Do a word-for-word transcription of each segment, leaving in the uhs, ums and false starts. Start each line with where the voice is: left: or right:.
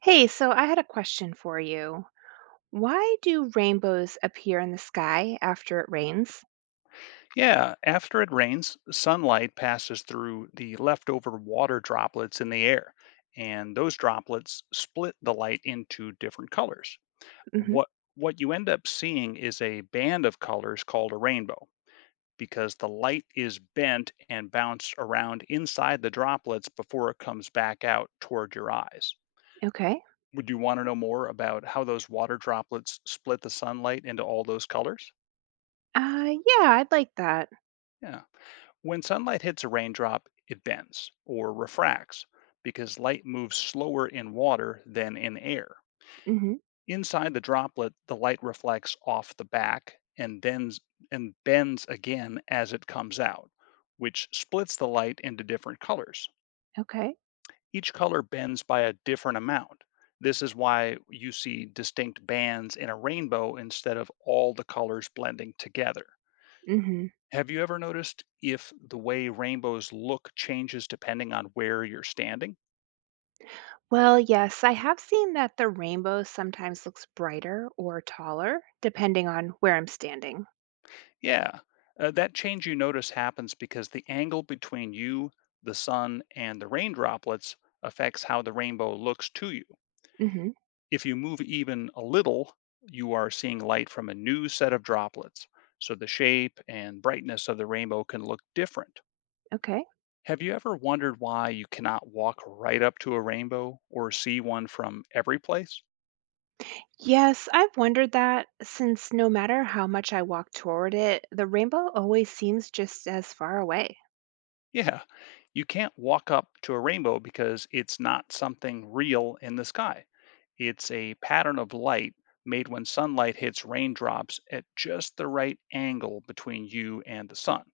right: Hey, so I had a question for you. Why do rainbows appear in the sky after it rains?
left: Yeah, after it rains, sunlight passes through the leftover water droplets in the air, and those droplets split the light into different colors.
right: Hmm.
left: What what you end up seeing is a band of colors called a rainbow because the light is bent and bounced around inside the droplets before it comes back out toward your eyes.
right: Okay.
left: Would you want to know more about how those water droplets split the sunlight into all those colors?
right: Uh, yeah, I'd like that.
left: Yeah. When sunlight hits a raindrop, it bends or refracts because light moves slower in water than in air.
right: Hmm.
left: Inside the droplet, the light reflects off the back and then and bends again as it comes out, which splits the light into different colors.
right: Okay.
left: Each color bends by a different amount. This is why you see distinct bands in a rainbow instead of all the colors blending together.
right: Hmm.
left: Have you ever noticed if the way rainbows look changes depending on where you're standing?
right: Well, yes, I have seen that the rainbow sometimes looks brighter or taller, depending on where I'm standing.
left: Yeah, uh, that change you notice happens because the angle between you, the sun, and the rain droplets affects how the rainbow looks to you.
right: Hmm.
left: If you move even a little, you are seeing light from a new set of droplets, so the shape and brightness of the rainbow can look different.
right: Okay.
left: Have you ever wondered why you cannot walk right up to a rainbow or see one from every place?
right: Yes, I've wondered that since no matter how much I walk toward it, the rainbow always seems just as far away.
left: Yeah. You can't walk up to a rainbow because it's not something real in the sky. It's a pattern of light made when sunlight hits raindrops at just the right angle between you and the sun.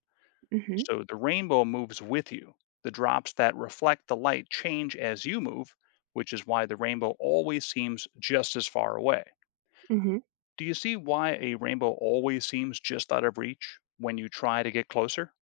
right: Hmm.
left: So the rainbow moves with you. The drops that reflect the light change as you move, which is why the rainbow always seems just as far away.
right: Hmm.
left: Do you see why a rainbow always seems just out of reach when you try to get closer?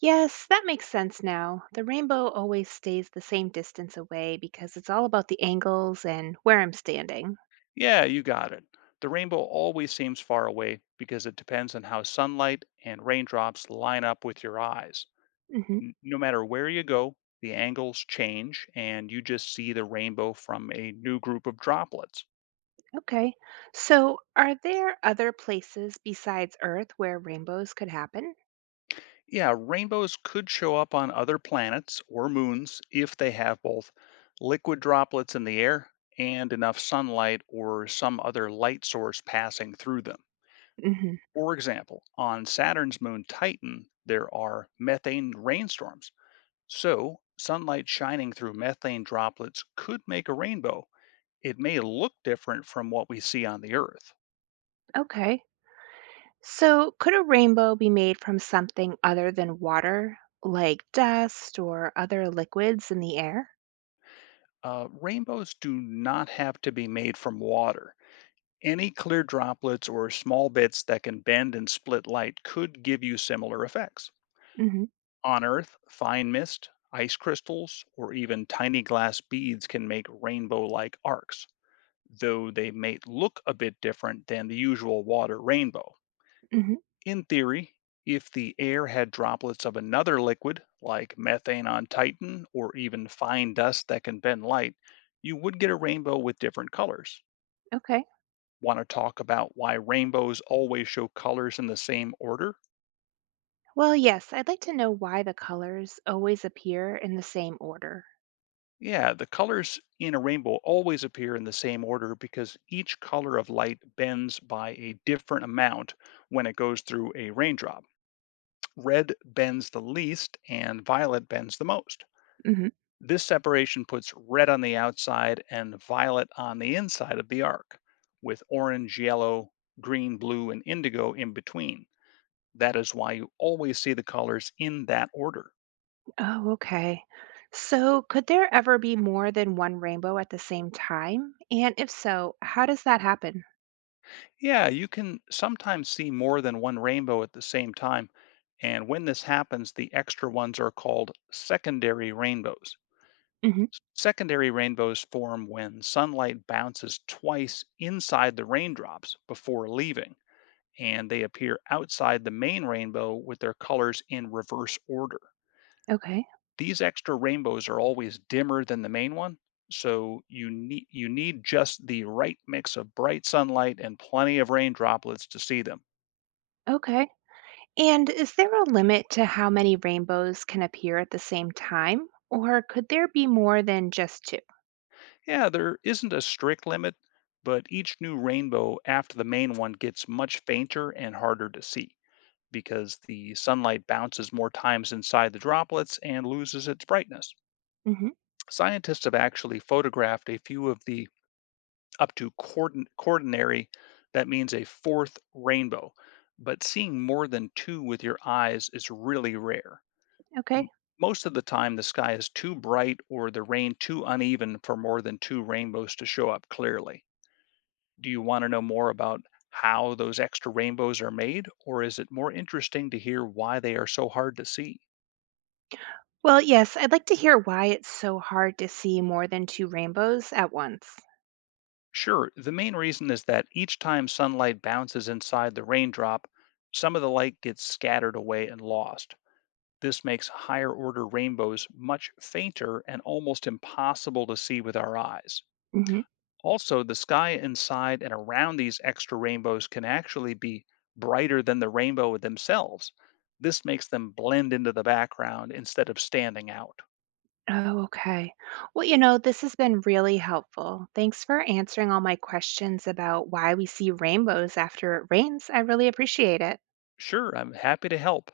right: Yes, that makes sense now. The rainbow always stays the same distance away because it's all about the angles and where I'm standing.
left: Yeah, you got it. The rainbow always seems far away because it depends on how sunlight and raindrops line up with your eyes.
right: Hmm.
left: N- No matter where you go, the angles change and you just see the rainbow from a new group of droplets.
right: Okay. So, are there other places besides Earth where rainbows could happen?
left: Yeah, rainbows could show up on other planets or moons if they have both liquid droplets in the air and enough sunlight or some other light source passing through them.
right: Hmm.
left: For example, on Saturn's moon Titan, there are methane rainstorms. So, sunlight shining through methane droplets could make a rainbow. It may look different from what we see on the Earth.
right: Okay. So, could a rainbow be made from something other than water, like dust or other liquids in the air?
left: Uh, rainbows do not have to be made from water. Any clear droplets or small bits that can bend and split light could give you similar effects.
right: Hmm.
left: On Earth, fine mist, ice crystals, or even tiny glass beads can make rainbow like arcs, though they may look a bit different than the usual water rainbow.
right: Hmm.
left: In theory, if the air had droplets of another liquid, like methane on Titan or even fine dust that can bend light, you would get a rainbow with different colors.
right: Okay.
left: Want to talk about why rainbows always show colors in the same order?
right: Well, yes, I'd like to know why the colors always appear in the same order.
left: Yeah, the colors in a rainbow always appear in the same order because each color of light bends by a different amount when it goes through a raindrop. Red bends the least and violet bends the most.
right: Hmm.
left: This separation puts red on the outside and violet on the inside of the arc, with orange, yellow, green, blue, and indigo in between. That is why you always see the colors in that order.
right: Oh, okay. So, could there ever be more than one rainbow at the same time? And if so, how does that happen?
left: Yeah, you can sometimes see more than one rainbow at the same time, and when this happens, the extra ones are called secondary rainbows.
right: Hmm.
left: Secondary rainbows form when sunlight bounces twice inside the raindrops before leaving, and they appear outside the main rainbow with their colors in reverse order.
right: Okay.
left: These extra rainbows are always dimmer than the main one, so you need you need just the right mix of bright sunlight and plenty of rain droplets to see them.
right: Okay. And is there a limit to how many rainbows can appear at the same time? Or could there be more than just two?
left: Yeah, there isn't a strict limit, but each new rainbow after the main one gets much fainter and harder to see, because the sunlight bounces more times inside the droplets and loses its brightness.
right: Hmm.
left: Scientists have actually photographed a few of the up to quatern- quaternary, that means a fourth rainbow, but seeing more than two with your eyes is really rare.
right: Okay.
left: M- Most of the time, the sky is too bright or the rain too uneven for more than two rainbows to show up clearly. Do you want to know more about how those extra rainbows are made, or is it more interesting to hear why they are so hard to see?
right: Well, yes, I'd like to hear why it's so hard to see more than two rainbows at once.
left: Sure, the main reason is that each time sunlight bounces inside the raindrop, some of the light gets scattered away and lost. This makes higher order rainbows much fainter and almost impossible to see with our eyes. Also, the sky inside and around these extra rainbows can actually be brighter than the rainbow themselves. This makes them blend into the background instead of standing out.
right: Oh, okay. Well, you know, this has been really helpful. Thanks for answering all my questions about why we see rainbows after it rains. I really appreciate it.
left: Sure, I'm happy to help.